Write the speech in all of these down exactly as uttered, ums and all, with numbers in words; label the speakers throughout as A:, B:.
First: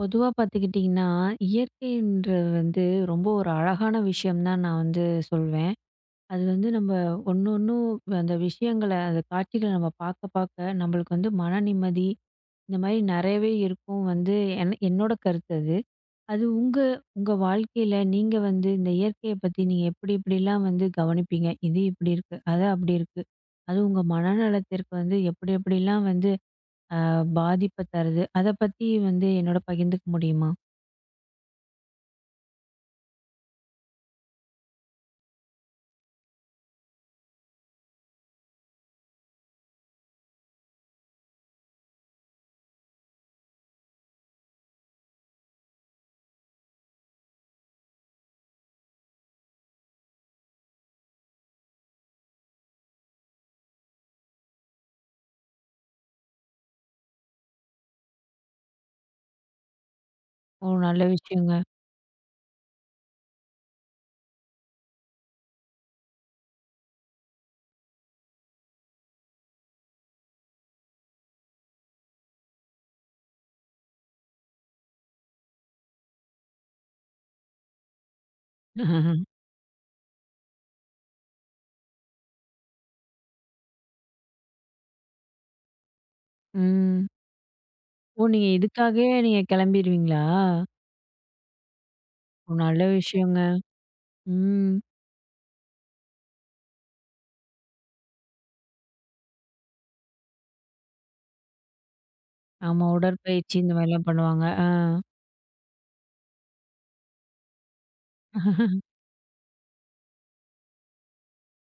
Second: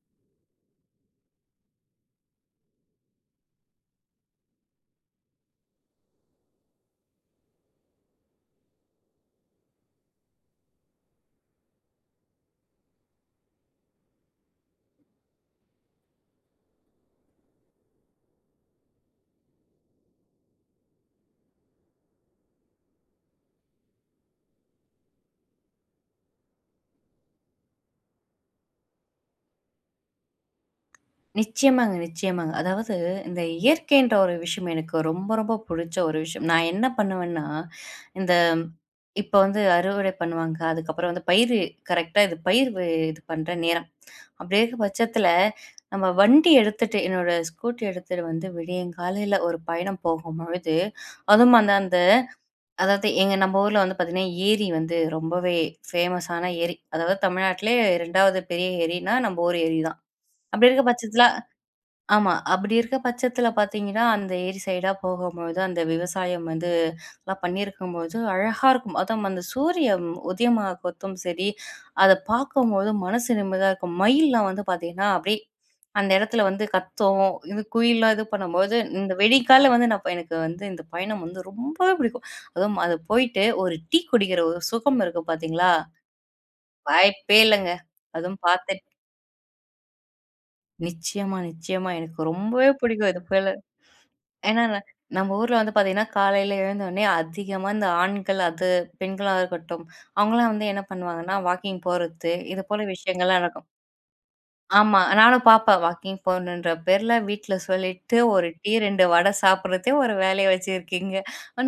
A: பொதுவா பார்த்துக்கிட்டிங்கன்னா, இயற்கைன்ற வந்து ரொம்ப ஒரு அழகான விஷயம் தான் நான் வந்து சொல்வேன். அது வந்து நம்ம ஒண்ணு ஒண்ணும் அந்த விஷயங்கள, அந்த காட்சிகள நம்ம பார்க்க பார்க்க நம்மளுக்கு வந்து மன நிம்மதி, இந்த மாரி நெறையவே இருக்கும் வந்து என் என்னோட கருத்து அது. அது உங்க உங்க வாழ்க்கையில நீங்க வந்து இந்த இயற்கைய பத்தி நீங்க எப்படி எப்படிலாம் வந்து கவனிப்பீங்க? இது இப்படி இருக்கு, அது அப்படி இருக்கு. அது உங்க மனநலத்திற்கு வந்து எப்படி எப்படிலாம் வந்து அ பாதிப்ப தருது? அத பத்தி வந்து என்னோட பகிர்ந்துக்க முடியுமா?
B: நிச்சயமாங்க, நிச்சயமாங்க. அதாவது இந்த இயற்கைன்ற ஒரு விஷயம் எனக்கு ரொம்ப, ரொம்ப புடிச்ச ஒரு விஷயம். நான் என்ன பண்ணுவேன்னா, இந்த இப்ப வந்து அறுவடை பண்ணுவாங்க. அதுக்கப்புறம் வந்து பயிர் கரெக்ட்டா இது பயிர் வு இது பண்ற நேரம். அப்படி இருக்க பட்சத்தில, நம்ம வண்டி எடுத்துட்டு என்னோட ஸ்கூட்டி எடுத்துட்டு வந்து விடியங்காலையில ஒரு பயணம் போகும்பொழுது, அதுவும் அந்த அந்த அதாவது எங்க நம்ம ஊர்ல வந்து பார்த்தீங்கன்னா, ஏரி வந்து ரொம்பவே ஃபேமஸான ஏரி. அதாவது தமிழ்நாட்டிலே 2வது பெரிய ஏரின்னா, நம்ம ஊர் ஏரி தான்.
A: ஓ!
B: அப்படி இருக்க
A: நல்ல
B: பட்சத்தில
A: விஷயங்க.
B: ஆமா. அப்படி இருக்க பட்சத்தில பார்த்தீங்கன்னா, அந்த ஏரி சைடா போகும்போது, அந்த விவசாயம் வந்து எல்லாம் பண்ணியிருக்கும்போது, அழகா இருக்கும். அதுவும் அந்த சூரியன் உதயமாகறதும் சரி, அத பார்க்கும்போது மனசு நிம்மதியா இருக்கும். மயில்லாம் வந்து பார்த்தீங்கன்னா, அப்படியே அந்த இடத்துல வந்து கத்தும். இது குயில்லாம் இது பண்ணும்போது, இந்த வெடிக்கால வந்து நான் எனக்கு வந்து இந்த பயணம் வந்து ரொம்பவே பிடிக்கும். அதுவும் அது போயிட்டு ஒரு டீ குடிக்கிற ஒரு சுகம் இருக்கு பார்த்தீங்களா?
A: ம்.
B: வாய்ப்பே இல்லங்க.
A: ஓ!
B: அதுவும்
A: நீங்க
B: பார்த்து
A: இதுக்காகவே நீங்க கிளம்பிருவீங்களா?
B: நிச்சயமா, நிச்சயமா. எனக்கு
A: ஓ!
B: ரொம்பவே
A: நல்ல
B: பிடிக்கும். இது
A: விஷயங்க.
B: போல ஏன்னா,
A: ம்.
B: ந- நம்ம ஊர்ல வந்து பார்த்தீங்கன்னா, காலையில எழுந்தோனே அதிகமா இந்த ஆண்கள் அது பெண்களா இருக்கட்டும், அவங்கலாம் வந்து என்ன பண்ணுவாங்கன்னா, வாக்கிங் போறது, இது போல
A: ஆமா.
B: விஷயங்கள்லாம்
A: உடற்பயிற்சி
B: நடக்கும்.
A: இந்த மாரிலாம் பண்ணுவாங்க. ஆ.
B: ஆமா. நானும் பார்ப்பேன். வாக்கிங் போணுன்ற பேர்ல வீட்ல சொல்லிட்டு, ஒரு டீ ரெண்டு வடை சாப்பிடுறதே ஒரு வேலையா வச்சிருக்கீங்க.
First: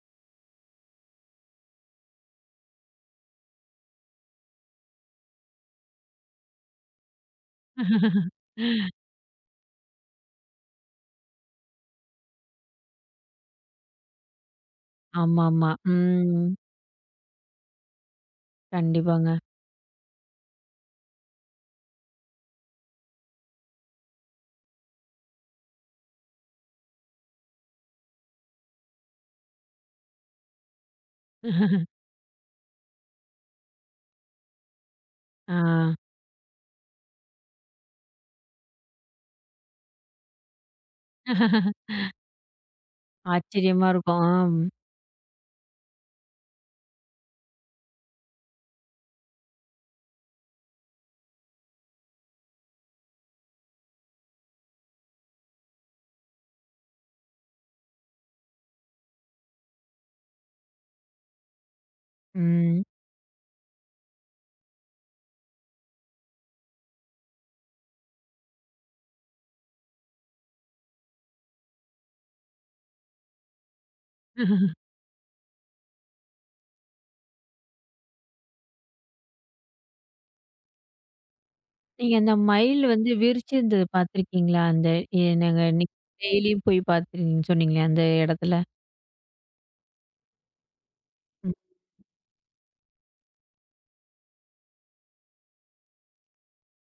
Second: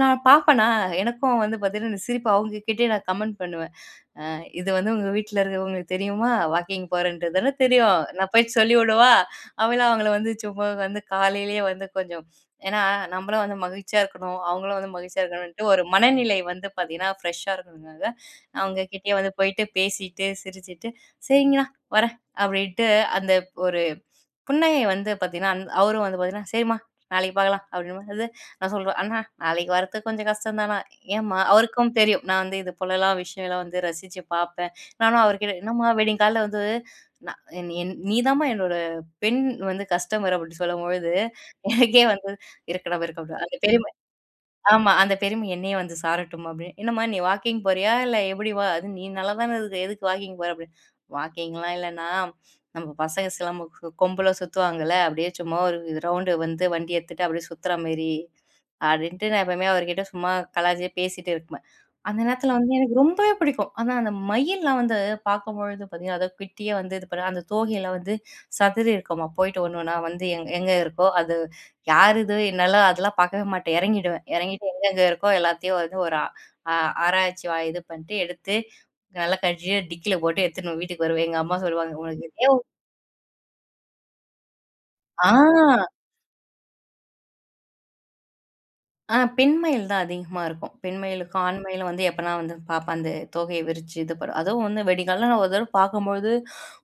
B: நான் பார்ப்பேனா, எனக்கும் வந்து பார்த்தீங்கன்னா, இந்த சிரிப்பு அவங்ககிட்டயே நான் கமெண்ட் பண்ணுவேன். அ இது வந்து உங்க வீட்ல இருக்கவங்களுக்கு தெரியுமா? வாக்கிங் போறேன்ட்டு தானே தெரியும். நான் போயிட்டு சொல்லிவிடவா? அவங்களும் அவங்கள வந்து சும்மா வந்து காலையிலேயே வந்து கொஞ்சம் ஏன்னா நம்மளும் வந்து மகிழ்ச்சியா இருக்கணும். அவங்களும் வந்து மகிழ்ச்சியா இருக்கணும்ன்ட்டு
A: ஆமாமா.
B: ஒரு மனநிலை
A: ம்.
B: வந்து பார்த்தீங்கன்னா, ஃப்ரெஷ்ஷா இருக்கணும்னால, அவங்க கிட்டயே வந்து
A: கண்டிப்பாங்க.
B: போயிட்டு பேசிட்டு, சிரிச்சுட்டு, "சரிங்கண்ணா வரேன்" அப்படின்ட்டு அந்த புன்னகை வந்து பார்த்தீங்கன்னா, அந் அவரும் வந்து பார்த்தீங்கன்னா, "சரிம்மா நாளைக்கு பார்க்கலாம்" அப்படின்னும்போது, நான் சொல்லுவேன், "அண்ணா நாளைக்கு வரத்துக்கு கொஞ்சம் கஷ்டம் தான்ண்ணா." ஏம்மா அவருக்கும் தெரியும். நான் வந்து இது போலலாம் விஷயம்லாம் வந்து ரசிச்சு பார்ப்பேன். நானும் அவர்கிட்ட,
A: ஆ.
B: "என்னம்மா விடியங்காலைல வந்து நான் என் என் நீ தாம்மா என்னோட பெண் வந்து கஸ்டமர்" அப்படின்னு சொல்லும்பொழுது, எனக்கே வந்து, "இருக்கட்டும், இருக்கட்டும்." அந்த பெரிய
A: ஆச்சரியமா இருக்கும். ஆம்.
B: ஆமா. அந்த பெருமை என்னையே வந்து சாரட்டும் அப்படின்னு. "என்னம்மா நீ வாக்கிங் போறியா? இல்ல எப்படி வா அது நீ நல்லா தானே இருக்க. எதுக்கு வாக்கிங் போற?" அப்படின்னு. "வாக்கிங்லாம் இல்லண்ணா, நம்ம பசங்க சிலம்பு கு கொம்புல சுத்துவாங்கல்ல, அப்படியே சும்மா ஒரு ரவுண்டு வந்து வண்டி எடுத்துட்டு அப்படியே சுத்துற மாரி." அப்படின்ட்டு நான் எப்பவுமே அவர்கிட்ட சும்மா கலாய்ச்சியே பேசிட்டு இருப்பேன். அந்த நேரத்துல வந்து
A: ம்.
B: எனக்கு ரொம்பவே பிடிக்கும். ஆனா அந்த மயில்லாம் வந்து பார்க்கும்பொழுது பார்த்தீங்கன்னா, அத குட்டியா வந்து இது பண்ண அந்த தோகையில வந்து சதுரி இருக்குமா, போயிட்டு ஒண்ணு ஒண்ணா வந்து எங் எங்க இருக்கோ அது யார் இது? என்னலாம் அதெல்லாம் பார்க்கவே மாட்டேன். இறங்கிடுவேன். இறங்கிட்டு எங்கெங்க இருக்கோ எல்லாத்தையும் வந்து ஒரு ஆ ஆ ஆராய்ச்சி வா இது பண்ணிட்டு எடுத்து, நல்லா கழுவி டிக்கில போட்டு எடுத்துன்னு வீட்டுக்கு வருவேன். எங்க அம்மா சொல்லுவாங்க,
A: நீங்க
B: "உனக்கு
A: அந்த
B: இதே" ஒரு-
A: மயில் வந்து விரிச்சிருந்தது பார்த்துருக்கீங்களா? அந்த எ
B: ஆ,
A: நாங்க டெய்லியும் போய் பார்த்துருக்கீங்கன்னு சொன்னீங்களே அந்த இடத்துல?
B: ஆ பெண் மயில் தான் அதிகமா இருக்கும். பெண் மயிலுக்கும்,
A: ம்.
B: ஆண் மயிலும் வந்து எப்பனா வந்து பார்ப்பேன். அந்த தோகைய விரிச்சு இது பண்ணும். அதுவும் வந்து வெடிகாலம்ல நான் ஒரு தடவ பார்க்கும்பொழுது,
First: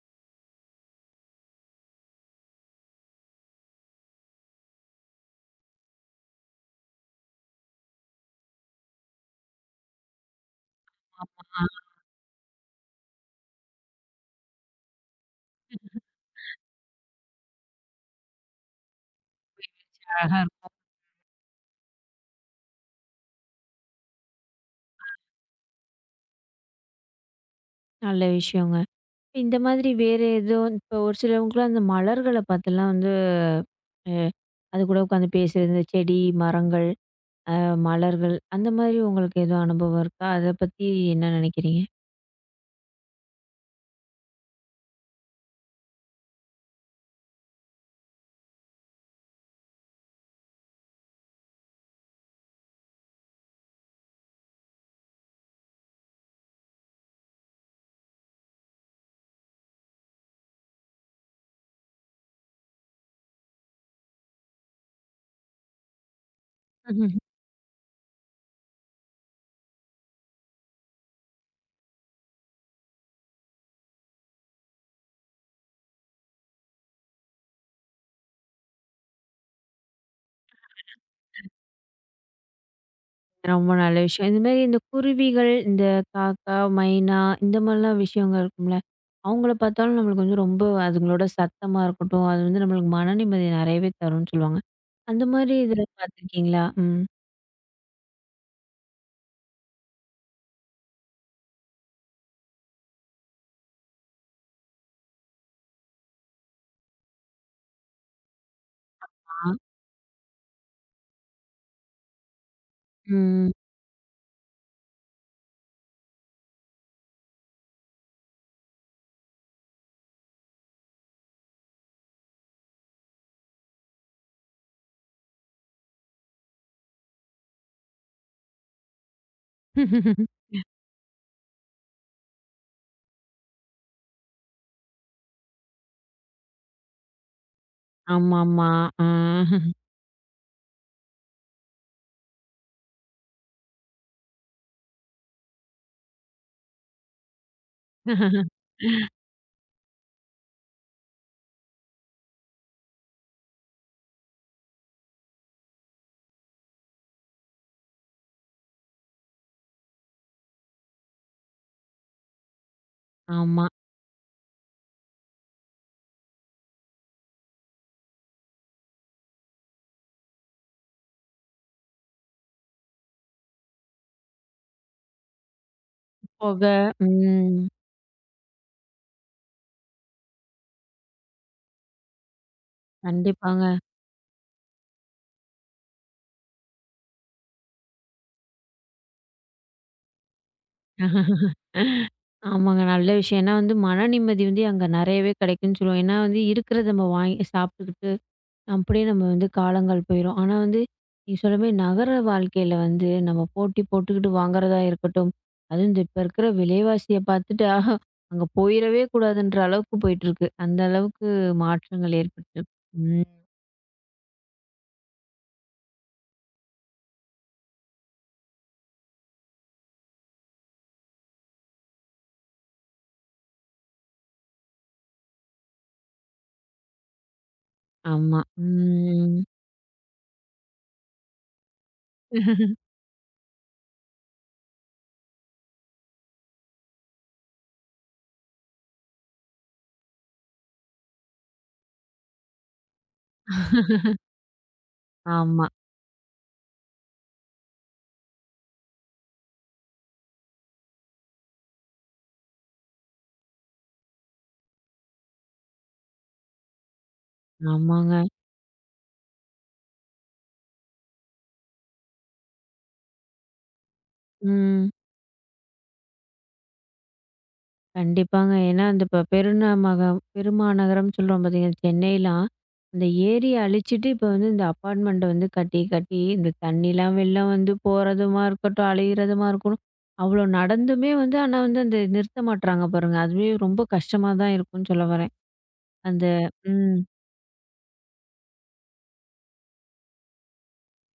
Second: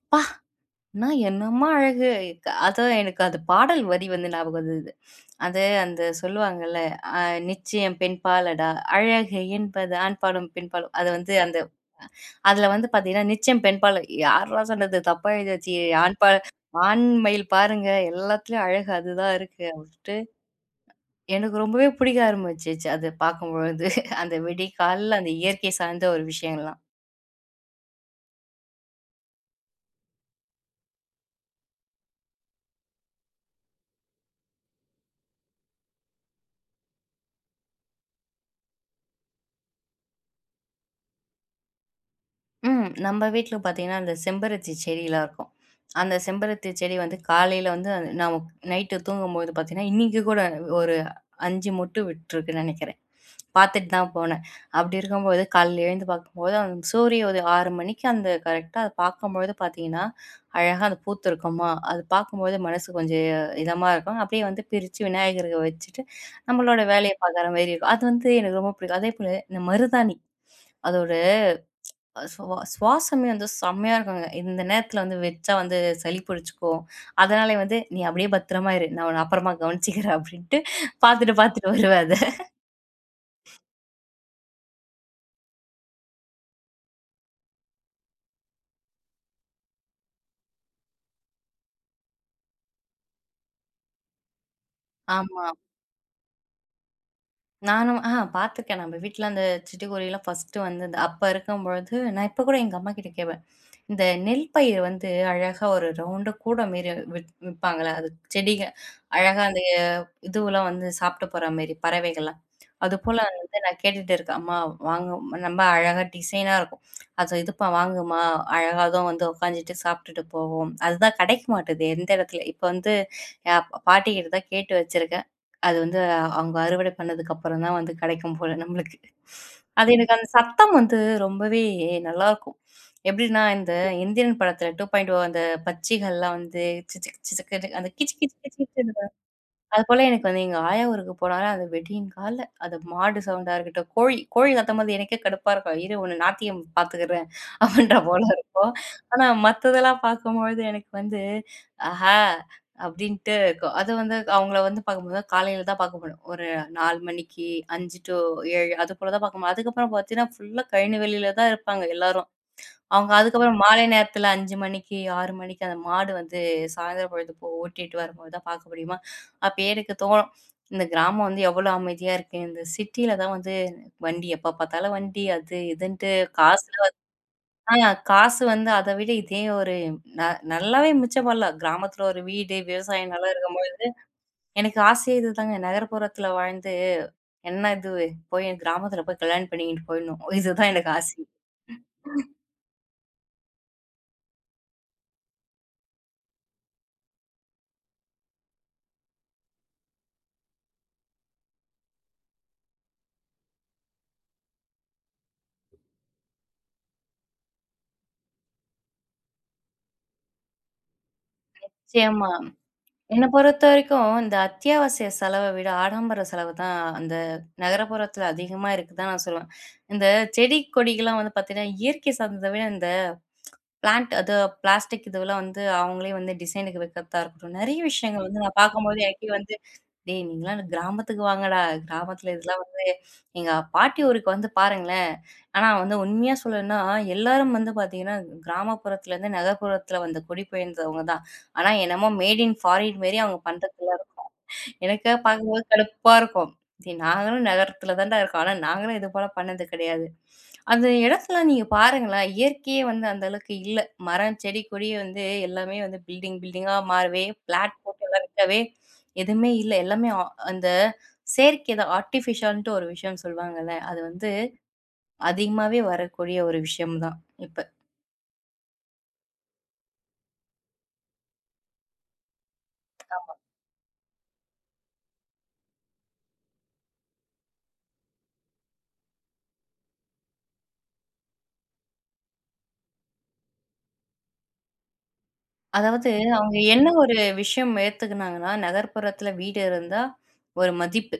B: "அப்பா! நான் என்னம்மா அழகு!" க- அதுவும் எனக்கு அது பாடல் வரி வந்து ஞாபகம் வந்தது. அது அந்த சொல்லுவாங்கல்ல, அ "நிச்சயம் பெண்பாலடா, அழகு என்பது ஆண்பாலும், பெண்பாலும்." அது வந்து அந்த
A: ஆ.
B: அதுல வந்து பாத்தீங்கன்னா, நிச்சயம் பெண்பாலும். யார்ரா சொன்னது? தப்பா எழுதியாச்சு. ஆண்பால் ஆண் மயில் பாருங்க, எல்லாத்துலயும் அழகு அதுதான் இருக்கு. அப்படின்ட்டு
A: அழகா இருக்கும்.
B: எனக்கு ரொம்பவே பிடிக்க ஆரம்பிச்சுச்சு. அது பார்க்கும்பொழுது. அந்த விடிகாலைல அந்த இயற்கை சார்ந்த ஒரு விஷயங்கள்லாம்.
A: நல்ல விஷயங்க. இந்த மாதிரி வேற ஏதோ இப்போ ஒரு சிலவங்களுக்குலாம் அந்த மலர்கள பாத்துலாம் வந்து அ அது கூட உட்காந்து பேசுறது, இந்த செடி, மரங்கள், அ மலர்கள் அந்த மாதிரி உங்களுக்கு எதுவும் அனுபவம் இருக்கா? அத பத்தி என்ன நினைக்கிறீங்க?
B: ம். நம்ம வீட்ல பார்த்தீங்கன்னா, அந்த செம்பருத்தி செடிலாம் இருக்கும். அந்த செம்பருத்தி செடி வந்து காலையில வந்து நான் நைட்டு தூங்கும்போது பார்த்தீங்கன்னா, இன்னைக்கு கூட ஒரு அஞ்சு மொட்டு விட்டுருக்குன்னு நெனைக்கிறேன். பார்த்துட்டு தான் போனேன். அப்படி இருக்கும்போது காலையில எழுந்து பார்க்கும்போது, அந்த சூரிய உதயம் ஆறு மணிக்கு அந்த கரெக்ட்டா அத பார்க்கும்பொழுது பார்த்தீங்கன்னா, அழகா அது பூத்திருக்குமா, அது பார்க்கும்போது மனசு கொஞ்சம் இதமா இருக்கும். அப்படியே வந்து பிரிச்சு விநாயகருக்கு வச்சுட்டு, நம்மளோட வேலைய
A: ம்ஹும்.
B: பார்க்குற மாரி இருக்கும். அது வந்து எனக்கு ரொம்ப பிடிக்கும். அதேபோல இந்த மருதாணி அதோட சுவா சுவாசமே வந்து செம்மையா இருக்குங்க. இந்த நேரத்தில வந்து வச்சா வந்து சளி பிடிச்சுக்கும். அதனாலயே வந்து, "நீ அப்படியே பத்திரமா இரு. நான் உன்ன அப்புறமா கவனிச்சுக்கிறேன்" அப்படின்ட்டு பார்த்துட்டு பார்த்துட்டு வருவேன் அத.
A: ரொம்ப நல்ல விஷயம். இந்த மாரி இந்த குருவிகள், இந்த காக்கா, மைனா இந்த மாதிரிலாம் விஷயங்கள் இருக்கும்ல. அவங்கள பாத்தாலும் நம்மளுக்கு வந்து ரொம்ப அதுங்களோட சத்தமா இருக்கட்டும், அது வந்து நம்மளுக்கு மன நிம்மதி நெறையவே தரும்ன்னு சொல்லுவாங்க. அந்த
B: ஆமா.
A: மாதிரி இதில பாத்துருக்கீங்களா? ம்.
B: நானும் ஆ பார்த்துருக்கேன். நம்ம வீட்ல அந்த சிட்டுக்குருவிலாம் ஃபர்ஸ்ட்டு வந்தது. அப்ப இருக்கும்பொழுது நான் இப்ப கூட எங்க அம்மாகிட்ட கேப்பேன். இந்த நெல் பயிர் வந்து அழகா ஒரு ரவுண்டு கூட மாரி விப் விப்பாங்கல்ல. அது செடிக அழகா
A: ஆ.
B: அந்த இதுவெல்லாம் வந்து சாப்பிட்டு போற மாரி பறவைகள்லாம். அதுபோல
A: ம்.
B: வந்து நான் கேட்டுட்டு இருக்கேன். அம்மா வாங்க ரொம்ப அழகா டிசைனா இருக்கும். அது இதுப்பா வாங்குமா, அழகா அதுவும் வந்து உட்காந்துட்டு சாப்பிட்டுட்டு போகும். அதுதான் கிடைக்க மாட்டுது எந்த இடத்துல. இப்ப வந்து எ பாட்டிக்கிட்ட தான் கேட்டு வச்சிருக்கேன். அது வந்து அவங்க அறுவடை பண்ணதுக்கு அப்புறம் தான் வந்து கிடைக்கும் போல நம்மளுக்கு. அது எனக்கு அந்த சத்தம் வந்து ரொம்பவே நல்லாருக்கும். எப்படின்னா, இந்த இந்தியன் படத்துல டூ பாயிண்ட் ஓ அந்த பச்சிகள்லாம் வந்து சிசுக் சிசுக்குன்னு அந்த கீச் கீச் கீச்
A: ஆமாமா.
B: கீச்சுன்னு
A: ஆ.
B: அதுபோல எனக்கு வந்து எங்க ஆயா ஊருக்கு போனாலும் அது விடியும் காலைல அது மாடு சவுண்டா இருக்கட்டும், கோழி கோழி கத்தும்போது எனக்கே கடுப்பா இருக்கும். இரு உன்ன நாத்தியம் பார்த்துக்கிறேன் அப்படின்ற போல இருக்கும். ஆனா மத்ததெல்லாம் பார்க்கும்பொழுது எனக்கு வந்து, ஆஹா! அப்படின்ட்டு இருக்கும். அது வந்து அவங்கள வந்து பார்க்கும்போது காலையில தான் பார்க்க முடியும். ஒரு நாலு மணிக்கு அஞ்சு டூ ஏழு அதுபோல தான் பார்க்க முடியும். அதுக்கப்புறம் பார்த்தீங்கன்னா, ஃபுல்லா கழனி வெளியில தான் இருப்பாங்க எல்லாரும். அவங்க அதுக்கப்புறம்
A: ஆமா.
B: மாலை நேரத்தில அஞ்சு மணிக்கு, ஆறு மணிக்கு அந்த மாடு வந்து சாயந்தரம் பொழுது போ ஓட்டிட்டு வரும்போது தான் பார்க்க முடியுமா? அப்ப எனக்கு தோணும். இந்த கிராமம் வந்து எவ்வளோ அமைதியா இருக்கு. இந்த சிட்டியில தான் வந்து வண்டி எப்ப பார்த்தாலும் வண்டி அது இதுன்ட்டு
A: புக.
B: காசுல
A: ம்.
B: ஆ காசு வந்து அத விட இதே ஒரு ந நல்லாவே மிச்சம் பண்ணலாம். கிராமத்தில ஒரு வீடு, விவசாய நிலம்
A: கண்டிப்பாங்க.
B: இருக்கும்போது எனக்கு ஆசையே இதுதாங்க. நகர்ப்புறத்தில வாழ்ந்து என்ன இது போய் கிராமத்தில போய் கல்யாணம் பண்ணிக்கிட்டு போயிடணும். இதுதான் எனக்கு ஆசை.
A: ஆமாங்க. நல்ல விஷயம். ஏன்னா வந்து மன நிம்மதி வந்து அங்க நெறையவே கெடைக்குன்னு சொல்லுவோம். ஏன்னா வந்து இருக்கிறத நம்ம வாங்கி சாப்பிட்டுக்கிட்டு, அப்படியே நம்ம வந்து காலங்கள் போயிரும். ஆனா வந்து நீங்க சொல்ற மாரி நகர வாழ்க்கையில வந்து நம்ம போட்டி போட்டுக்கிட்டு வாங்குறதா இருக்கட்டும், அதுவும் இந்த இப்ப இருக்கிற விலைவாசிய பார்த்துட்டா, அங்க போயிறவே கூடாதுன்ற அளவுக்கு போயிட்டுருக்கு. அந்த அளவுக்கு மாற்றங்கள்
B: நிச்சயமா.
A: ஏற்பட்டுருக்கு.
B: என்ன
A: ம்.
B: பொறுத்தவரைக்கும், இந்த அத்தியாவசிய செலவ விட ஆடம்பர செலவு தான் அந்த நகரப்புறத்துல அதிகமா இருக்குதான் நான் சொல்லுவேன். இந்த செடி கொடிகள்லாம் வந்து பார்த்தீங்கன்னா, இயற்கை சார்ந்தத விட இந்த பிளான்ட் அது பிளாஸ்டிக் இதுவெல்லாம் வந்து அவங்களே வந்து டிசைனுக்கு வைக்கிறதா இருக்கட்டும். நெறைய விஷயங்கள் ம்.
A: ஆமா.
B: வந்து நான் பார்க்கும்போது எனக்கே
A: ம்.
B: வந்து, "டேய்! நீங்கலாம் கிராமத்துக்கு வாங்கடா. கிராமத்துல இதெல்லாம் வந்து எங்க பாட்டி ஊருக்கு வந்து பாருங்களேன்." ஆனா வந்து உண்மையா சொல்லணும்னா, எல்லாரும் வந்து பார்த்தீங்கன்னா, கிராமப்புறத்துலேருந்து நகர்ப்புறத்துல வந்து குடிபெயர்ந்தவங்க தான். ஆனா என்னமோ மேட் இன் ஃபாரின் மாரி அவங்க பண்றது எனக்கே பார்க்கும்போது
A: ஆமா.
B: கடுப்பா இருக்கும். சரி நாங்களும் நகரத்தில தான்டா இருக்கோம். ஆனா நாங்களும் இது போல பண்ணது கிடையாது. அந்த இடத்துல நீங்க பாருங்களேன், இயற்கையே வந்து அந்த அளவுக்கு இல்ல. மரம், செடி, கொடி வந்து எல்லாமே வந்து பில்டிங் பில்டிங்கா மாறவே, பிளாட் போட்டு
A: ஆமாங்க.
B: வளர்க்கவே எதுவுமே இல்ல. எல்லாமே அ அந்த செயற்கை தான். ஆர்ட்டிஃபிஷியல்ன்ட்டு ஒரு விஷயம் சொல்லுவாங்கல்ல. அது வந்து
A: ம்.
B: அதிகமாவே வரக்கூடிய ஒரு விஷயம் தான் இப்ப.
A: கண்டிப்பாங்க. ஏன்னா, அந்த இப்ப பெருநமகம் பெருமாநகரம்னு சொல்றோம் பார்த்தீங்கன்னா, சென்னைலாம் அந்த ஏரிய அழிச்சிட்டு, இப்ப வந்து இந்த அப்பார்ட்மெண்ட்ட வந்து கட்டி, கட்டி இந்த தண்ணிலாம் வெளில வந்து போறதுமா இருக்கட்டும், அழியிறதுமா இருக்கணும். அவ்வளோ நடந்துமே வந்து ஆனா வந்து அந்த நிறுத்த மாட்றாங்க பாருங்க. அதுவே ரொம்ப கஷ்டமா தான் இருக்கும்னு சொல்ல வரேன்.
B: அதாவது
A: அந்த
B: அவங்க என்ன
A: ம்.
B: ஒரு விஷயம் ஏத்துக்குனாங்கன்னா, நகர்ப்புறத்தில வீடு இருந்தா ஒரு மதிப்பு.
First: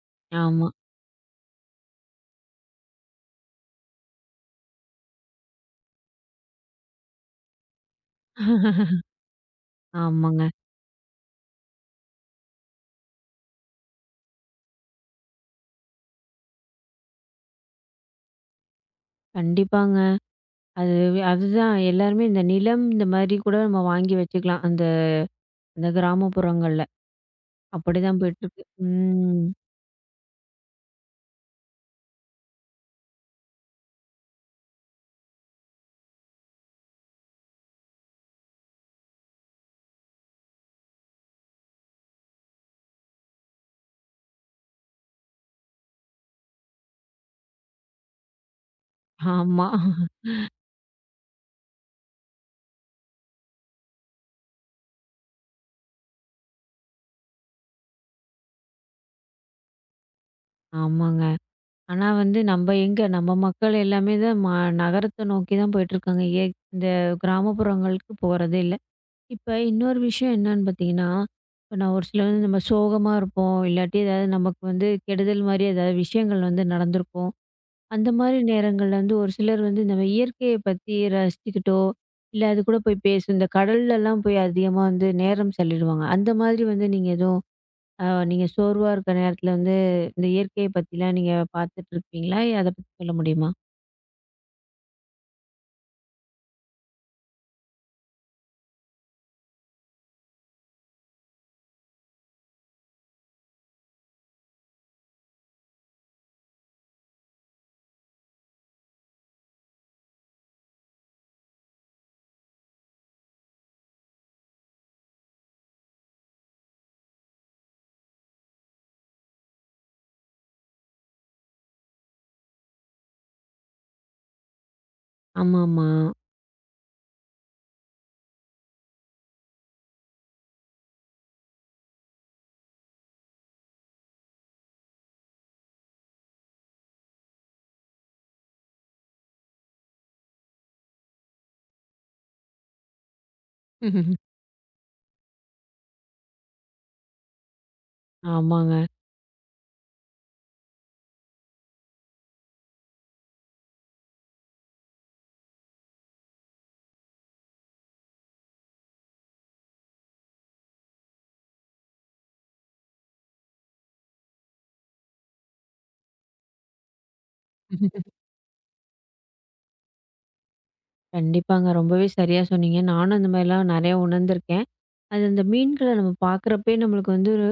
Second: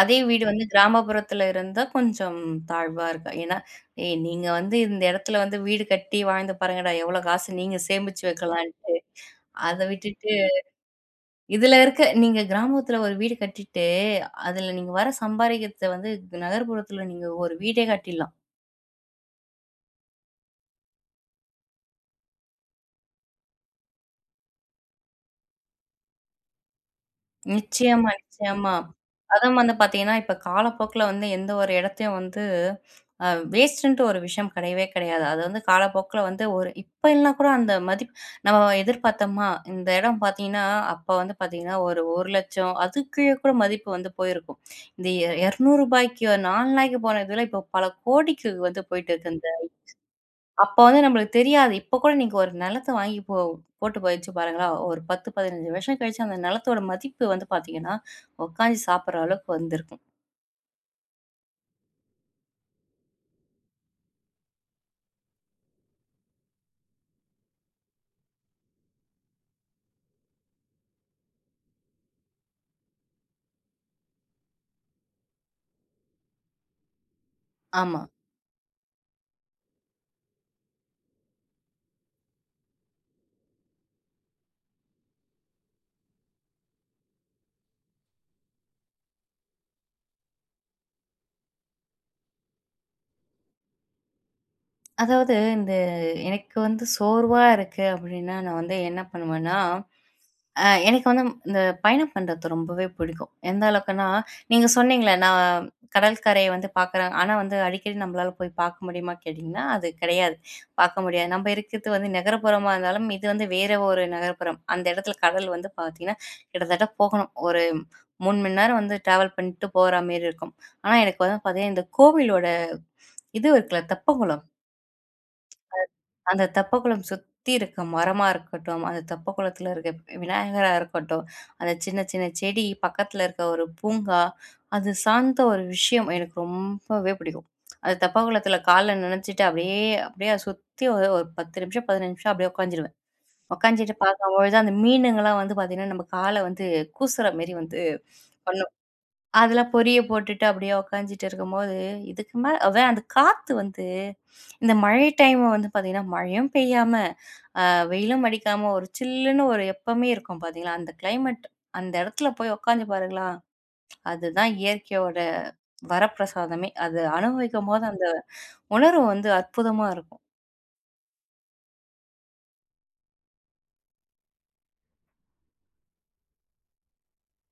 B: அதே வீடு வந்து
A: ஆமா.
B: கிராமப்புறத்துல இருந்தா கொஞ்சம் தாழ்வா இருக்கா. ஏன்னா, "ஏய் நீங்க வந்து இந்த இடத்துல வந்து வீடு கட்டி வாழ்ந்து பாருங்கடா, எவ்வளோ காசு நீங்க சேமிச்சு வைக்கலான்ட்டு." அத விட்டுட்டு
A: ஆமாங்க.
B: இதுல இருக்க நீங்க கிராமத்துல ஒரு வீடு கட்டிட்டு, அதுல நீங்க வர சம்பாரிக்கத்த வந்து நகர்ப்புறத்துல நீங்க ஒரு வீடே கட்டிடலாம்.
A: கண்டிப்பாங்க. அது அதுதான் எல்லாருமே இந்த நிலம் இந்த மாரி கூட நம்ம வாங்கி வச்சுக்கலாம். அந்த இந்த கிராமப்புறங்கள்ல.
B: நிச்சயமா,
A: அப்படிதான் போயிட்டுருக்கு.
B: நிச்சயமா.
A: ம்.
B: அதுவும் வந்து பார்த்தீங்கன்னா, இப்ப காலப்போக்குல வந்து எந்த ஒரு இடத்தையும் வந்து அ வேஸ்ட்டுன்ட்டு ஒரு விஷயம் கிடையவே கிடையாது. அது வந்து காலப்போக்குல வந்து ஒரு இப்ப எல்லாம் கூட அந்த மதிப்பு நம்ம எதிர்பார்த்தோமா, இந்த இடம் பார்த்தீங்கன்னா, அப்ப வந்து பார்த்தீங்கன்னா, ஒரு 1,00,000 அதுக்கு கீழ கூட மதிப்பு வந்து போயிருக்கும். இந்த எ ரூ. 200க்கு, ரூ. 400க்கு போன இதெல்லாம் இப்போ பல கோடிக்கு வந்து போயிட்டு இருக்கு.
A: ஆமா.
B: அப்ப வந்து நம்மளுக்கு தெரியாது. இப்ப கூட நீங்க ஒரு நிலத்த வாங்கி போ போட்டு போயிடுச்சு பாருங்களா, ஒரு பத்து, பதினஞ்சு வருஷம் கழிச்சு அந்த நிலத்தோட மதிப்பு வந்து பார்த்தீங்கன்னா, உட்காந்து சாப்பிடுற அளவுக்கு வந்திருக்கும்.
A: ஆமாங்க. ஆனா வந்து நம்ம எங்க நம்ம மக்கள் எல்லாமே தான் ம நகரத்த நோக்கி தான் போயிட்டுருக்காங்க. ஏ இந்த கிராமப்புறங்களுக்கு போறதே இல்ல. இப்ப இன்னொரு விஷயம் என்னன்னு பார்த்தீங்கன்னா, இப்ப நான் ஒரு சில வந்து நம்ம சோகமா இருப்போம். இல்லாட்டி ஏதாவது நமக்கு வந்து கெடுதல் மாரி ஏதாவது விஷயங்கள் வந்து நடந்திருக்கும்.
B: ஆமா.
A: அந்த மாரி நேரங்கள்ல வந்து ஒரு சிலர் வந்து நம்ம இயற்கைய பத்தி ரசிச்சுக்கிட்டோ, இல்ல அது கூட போய் பேசும். இந்த கடல்லலாம் போய் அதிகமா வந்து நேரம் செலவிடுவாங்க. அந்த மாதிரி வந்து நீங்க எதுவும் அ நீங்க சோர்வா இருக்கிற நேரத்துல வந்து, இந்த இயற்கைய பத்திலாம் நீங்க பார்த்துட்டு இருப்பீங்களா? அத பத்தி சொல்ல முடியுமா?
B: அதாவது இந்த எனக்கு வந்து சோர்வா இருக்கு அப்படின்னா, நான் வந்து என்ன பண்ணுவேன்னா அ எனக்கு வந்து இந்த பயணம் பண்றது ரொம்பவே பிடிக்கும். எந்த அளவுக்குன்னா, நீங்க சொன்னீங்களே நான் கடற்கரைய வந்து பார்க்குறேன். ஆனா வந்து அடிக்கடி நம்மளால போய் பார்க்க முடியுமா கேட்டீங்கன்னா, அது கிடையாது. பார்க்க முடியாது. நம்ம இருக்கிறது வந்து நகரப்புறமா இருந்தாலும், இது வந்து வேற ஒரு நகரப்புறம். அந்த இடத்துல கடல் வந்து பார்த்தீங்கன்னா, கிட்டத்தட்ட போகணும். ஒரு மூணு மணி நேரம் வந்து டிராவல் பண்ணிட்டு போற மாரி இருக்கும். ஆனா எனக்கு வந்து பார்த்தீங்கன்னா, இந்த கோவிலோட இது இருக்குல்ல தெப்பக்குளம்
A: ஆமாமா.
B: அந்த தெப்பக்குளம் சுத்தி இருக்க மரமா இருக்கட்டும், அந்த தெப்பக்குளத்தில இருக்க விநாயகரா இருக்கட்டும், அந்த சின்ன சின்ன செடி, பக்கத்தில இருக்க ஒரு பூங்கா, அது சார்ந்த ஒரு விஷயம் எனக்கு ரொம்பவே பிடிக்கும். அது தெப்பக்குளத்தில கால்ல நனச்சிட்டு அப்படியே அப்படியே அதை சுத்தி ஒரு ஒரு பத்து நிமிஷம், பதினைந்து நிமிஷம் அப்படியே உட்காந்துருவேன். உட்காந்துட்டு
A: ம்ஹ்ஹ்ம்.
B: பார்க்கும்பொழுது அந்த மீனுங்கலாம் வந்து பார்த்தீங்கன்னா, நம்ம கால வந்து கூசுற மாரி வந்து பண்ணும்.
A: ஆமாங்க.
B: அதில பொரிய போட்டுட்டு அப்படியே உட்காந்துட்டு இருக்கும்போது, இதுக்கு மேல அதான் அந்த காத்து வந்து இந்த மழை டைம் வந்து பார்த்தீங்கன்னா, மழையும் பெய்யாம வெயிலும் அடிக்காம ஒரு சில்லுன்னு ஒரு எப்பவுமே இருக்கும் பாத்தீங்களா, அந்த கிளைமேட் அந்த இடத்துல போய் உட்காந்து பாருங்களா, அதுதான் இயற்கையோட வரப்பிரசாதமே. அது அனுபவிக்கும்போது
A: ம்ஹ்ம்.
B: அந்த உணர்வு வந்து அற்புதமா இருக்கும்.
A: கண்டிப்பாங்க. ரொம்பவே சரியா சொன்னீங்க. நானும் அந்த மாரிலாம் நெறையா உணர்ந்திருக்கேன். அது அந்த மீன்கள நம்ம பார்க்குறப்பயே நம்மளுக்கு வந்து ஒரு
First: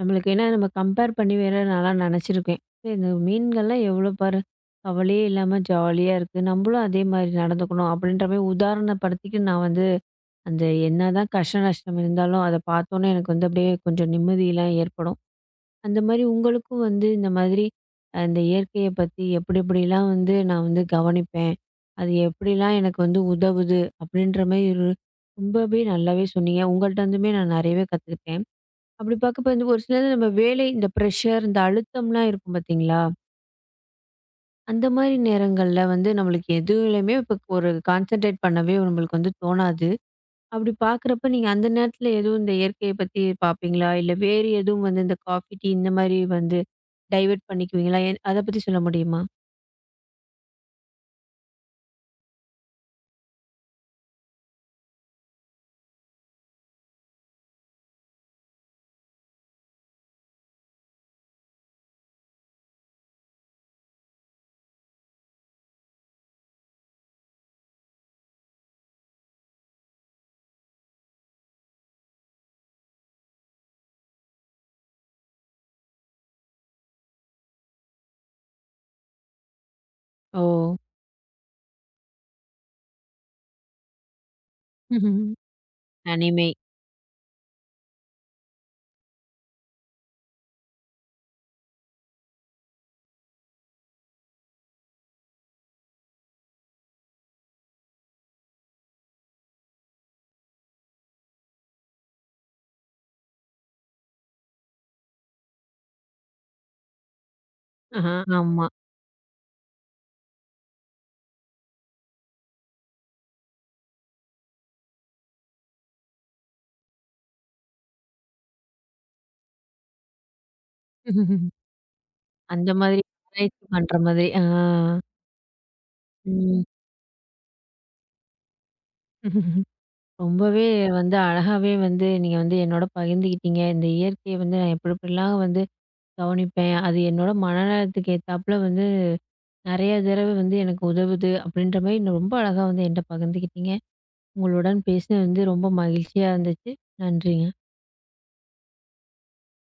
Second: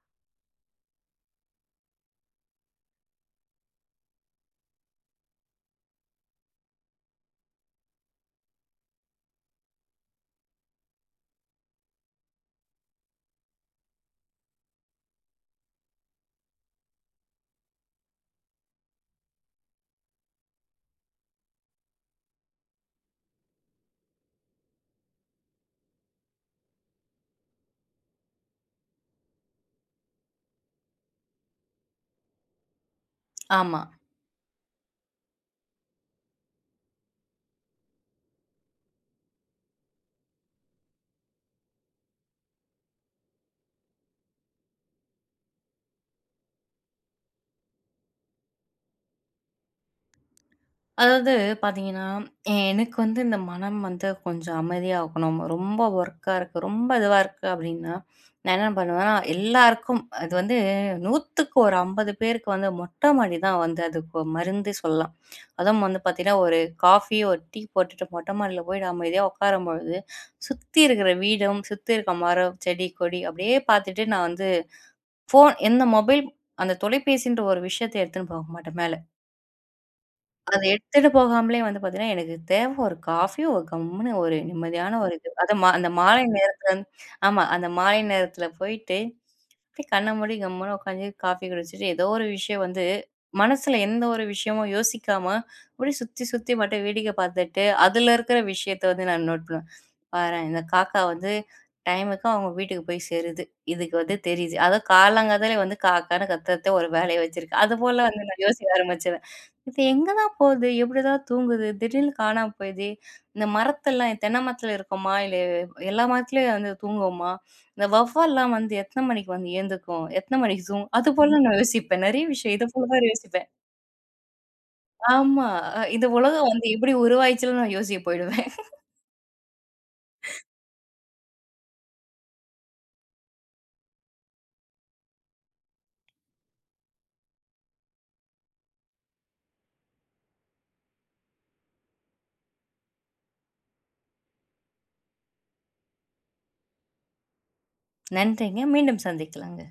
A: நம்மளுக்கு ஏன்னா நம்ம கம்பேர் பண்ணி வேற நான்லாம் நெனச்சிருக்கேன். "ஏய் இந்த மீன்கள்லாம் எவ்வளோ பாரு, கவலையே இல்லாம ஜாலியா இருக்கு. நம்பளும் அதே மாரி நடந்துக்கணும்." அப்படின்ற மாரி உதாரணப்படுத்திக்கு நான் வந்து அந்த என்னதான் கஷ்ட நஷ்டம் இருந்தாலும், அத பார்த்தோனே எனக்கு வந்து அப்படியே கொஞ்சம் நிம்மதிலாம் ஏற்படும். அந்த மாரி உங்களுக்கும் வந்து இந்த மாதிரி அ இந்த இயற்கைய பத்தி எப்படி எப்படிலாம் வந்து நான் வந்து கவனிப்பேன். அது எப்படிலாம் எனக்கு வந்து உதவுது அப்படின்ற மாரி இரு ரொம்பவே நல்லாவே சொன்னீங்க. உங்கள்ட்ட இருந்துமே நான் நெறையவே கத்துக்கிட்டேன். அப்படி பார்க்கப்ப வந்து ஒரு சிலது நம்ம வேலை இந்த ப்ரெஷர், இந்த அழுத்தம்லாம் இருக்கும் பார்த்தீங்களா?
B: ஆமா.
A: அந்த மாரி நேரங்கள்ல வந்து நம்மளுக்கு எதுலயுமே இப்போ ஒரு கான்சன்ட்ரேட் பண்ணவே நம்மளுக்கு வந்து தோணாது. அப்படி பார்க்குறப்ப நீங்க அந்த நேரத்துல எதுவும் இந்த இயற்கைய பத்தி பார்ப்பீங்களா? இல்ல வேறு எதுவும் வந்து இந்த காஃபி, டீ இந்த மாரி வந்து டைவர்ட் பண்ணிக்குவீங்களா? எ அத பத்தி சொல்ல முடியுமா?
B: அதாவது பார்த்தீங்கன்னா, எனக்கு வந்து இந்த மனம் வந்து கொஞ்சம் அமைதியா இருக்கணும். ரொம்ப ஒர்க்கா இருக்கு, ரொம்ப இதுவா இருக்கு அப்டின்னா, நான் என்ன பண்ணுவேன்னா, எல்லாருக்கும் அது வந்து 100க்கு ஒரு ஐம்பது பேருக்கு வந்து மொட்ட மாடி தான் வந்து அதுக்கு மருந்தே சொல்லலாம். அதுவும் வந்து பார்த்தீங்கன்னா, ஒரு காஃபி, ஒரு டீ போட்டுட்டு மொட்ட மாடியில போய் அமைதியா உட்காரும்பொழுது, சுத்தி இருக்கிற வீடும், சுத்தி இருக்க மரம், செடி, கொடி அப்படியே பார்த்துட்டு நான் வந்து ஃபோன் எந்த மொபைல் அந்த தொலைபேசின்ற ஒரு விஷயத்த எடுத்துன்னு போக மாட்டேன் மேல.
A: ஓ!
B: அத எடுத்துட்டு போகாமலே வந்து பார்த்தீங்கன்னா, எனக்கு தேவை ஒரு காஃபி, ஒரு கம்முன்னு ஒரு நிம்மதியான ஒரு இது. அது மா அந்த மாலை
A: தனிமை.
B: நேரத்துல வந்து ஆமா, அந்த மாலை நேரத்துல போயிட்டு, அப்படியே கண்ண மூடி கம்முன்னு உட்காந்து காஃபி குடிச்சிட்டு, ஏதோ ஒரு விஷயம் வந்து மனசுல எந்த ஒரு விஷயமும் யோசிக்காம, அப்படியே சுத்தி சுத்தி மட்டும் வேடிக்கை பார்த்துட்டு, அதுல இருக்கிற விஷயத்த வந்து நான் நோட் பண்ணுவேன். பாரேன், இந்த காக்கா வந்து டைமுக்கு அவங்க வீட்டுக்கு போய் சேருது. இதுக்கு வந்து தெரியுது. அதுவும் காலங்காத்தாலே வந்து காக்கான்னு கத்துறத ஒரு வேலைய வச்சிருக்கு. அதுபோல
A: ஆஹா,
B: வந்து நான்
A: ஆமா.
B: யோசிக்க ஆரம்பிச்சேன். இது எங்க தான் போகுது? எப்படி தான் தூங்குது? திடீர்னு காணாம போயிதே! இந்த மரத்தெல்லாம் தென்னை மரத்துல இருக்கோமா? இல்ல எல்லா மரத்துலயும் வந்து தூங்குவோமா? இந்த வௌவால்லாம் வந்து எத்தன மணிக்கு வந்து எழுந்துக்கும்? எத்தன மணிக்கு தூங்கும்? அதுபோல நான் யோசிப்பேன். நெறைய விஷயம் இது
A: அந்த
B: போல
A: மாதிரி
B: தான் யோசிப்பேன்.
A: ஆராய்ச்சி பண்ற மாதிரி. ஆ.
B: ஆமா. அ இந்த உலகம்
A: ம்.
B: வந்து எப்படி உருவாயிச்சுன்னு நான் யோசிக்க போயிடுவேன்.
A: ரொம்பவே வந்து அழகாவே வந்து நீங்க வந்து என்னோட பகிர்ந்துக்கிட்டீங்க. இந்த இயற்கைய வந்து நான் எப்படி எப்படிலாம் வந்து கவனிப்பேன். அது என்னோட மனநலத்துக்கு ஏத்தாப்புல வந்து நெறைய தடவ வந்து எனக்கு உதவுது. அப்படின்ற மாரி ரொம்ப அழகா வந்து என்ட்ட பகிர்ந்துக்கிட்டீங்க. உங்களுடன் பேசினது வந்து ரொம்ப மகிழ்ச்சியா இருந்துச்சு. நன்றிங்க.
B: நன்றிங்க. மீண்டும் சந்திக்கலாங்க.